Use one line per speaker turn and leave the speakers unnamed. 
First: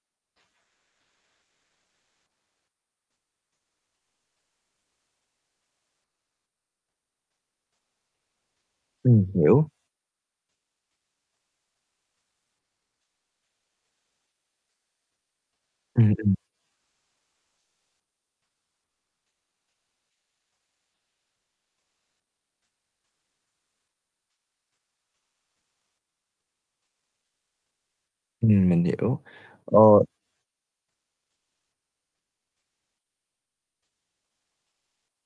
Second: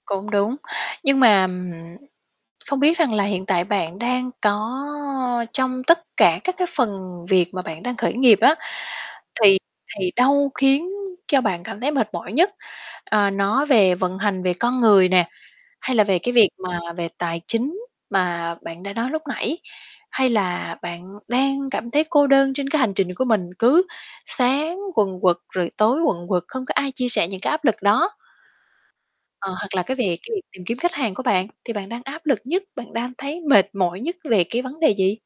Cũng đúng. Nhưng mà, ừm, không biết rằng là hiện tại bạn đang có trong tất cả các cái phần việc mà bạn đang khởi nghiệp á,
Ừm,
thì
hiểu.
thì đâu khiến cho bạn cảm thấy mệt mỏi nhất? Ờ, nó về vận hành, về con người nè, hay là
Ừm,
về cái
ừm.
việc mà về tài chính mà bạn đã nói lúc nãy, hay là bạn đang cảm thấy cô đơn trên cái hành trình của mình, cứ sáng quần quật rồi tối quần quật, không có ai chia sẻ những cái áp lực đó?
Ừm, mình hiểu,
Ờ, hoặc là cái
ờ
về cái tìm kiếm khách hàng của bạn thì bạn đang áp lực nhất, bạn đang thấy mệt mỏi nhất về cái vấn đề gì?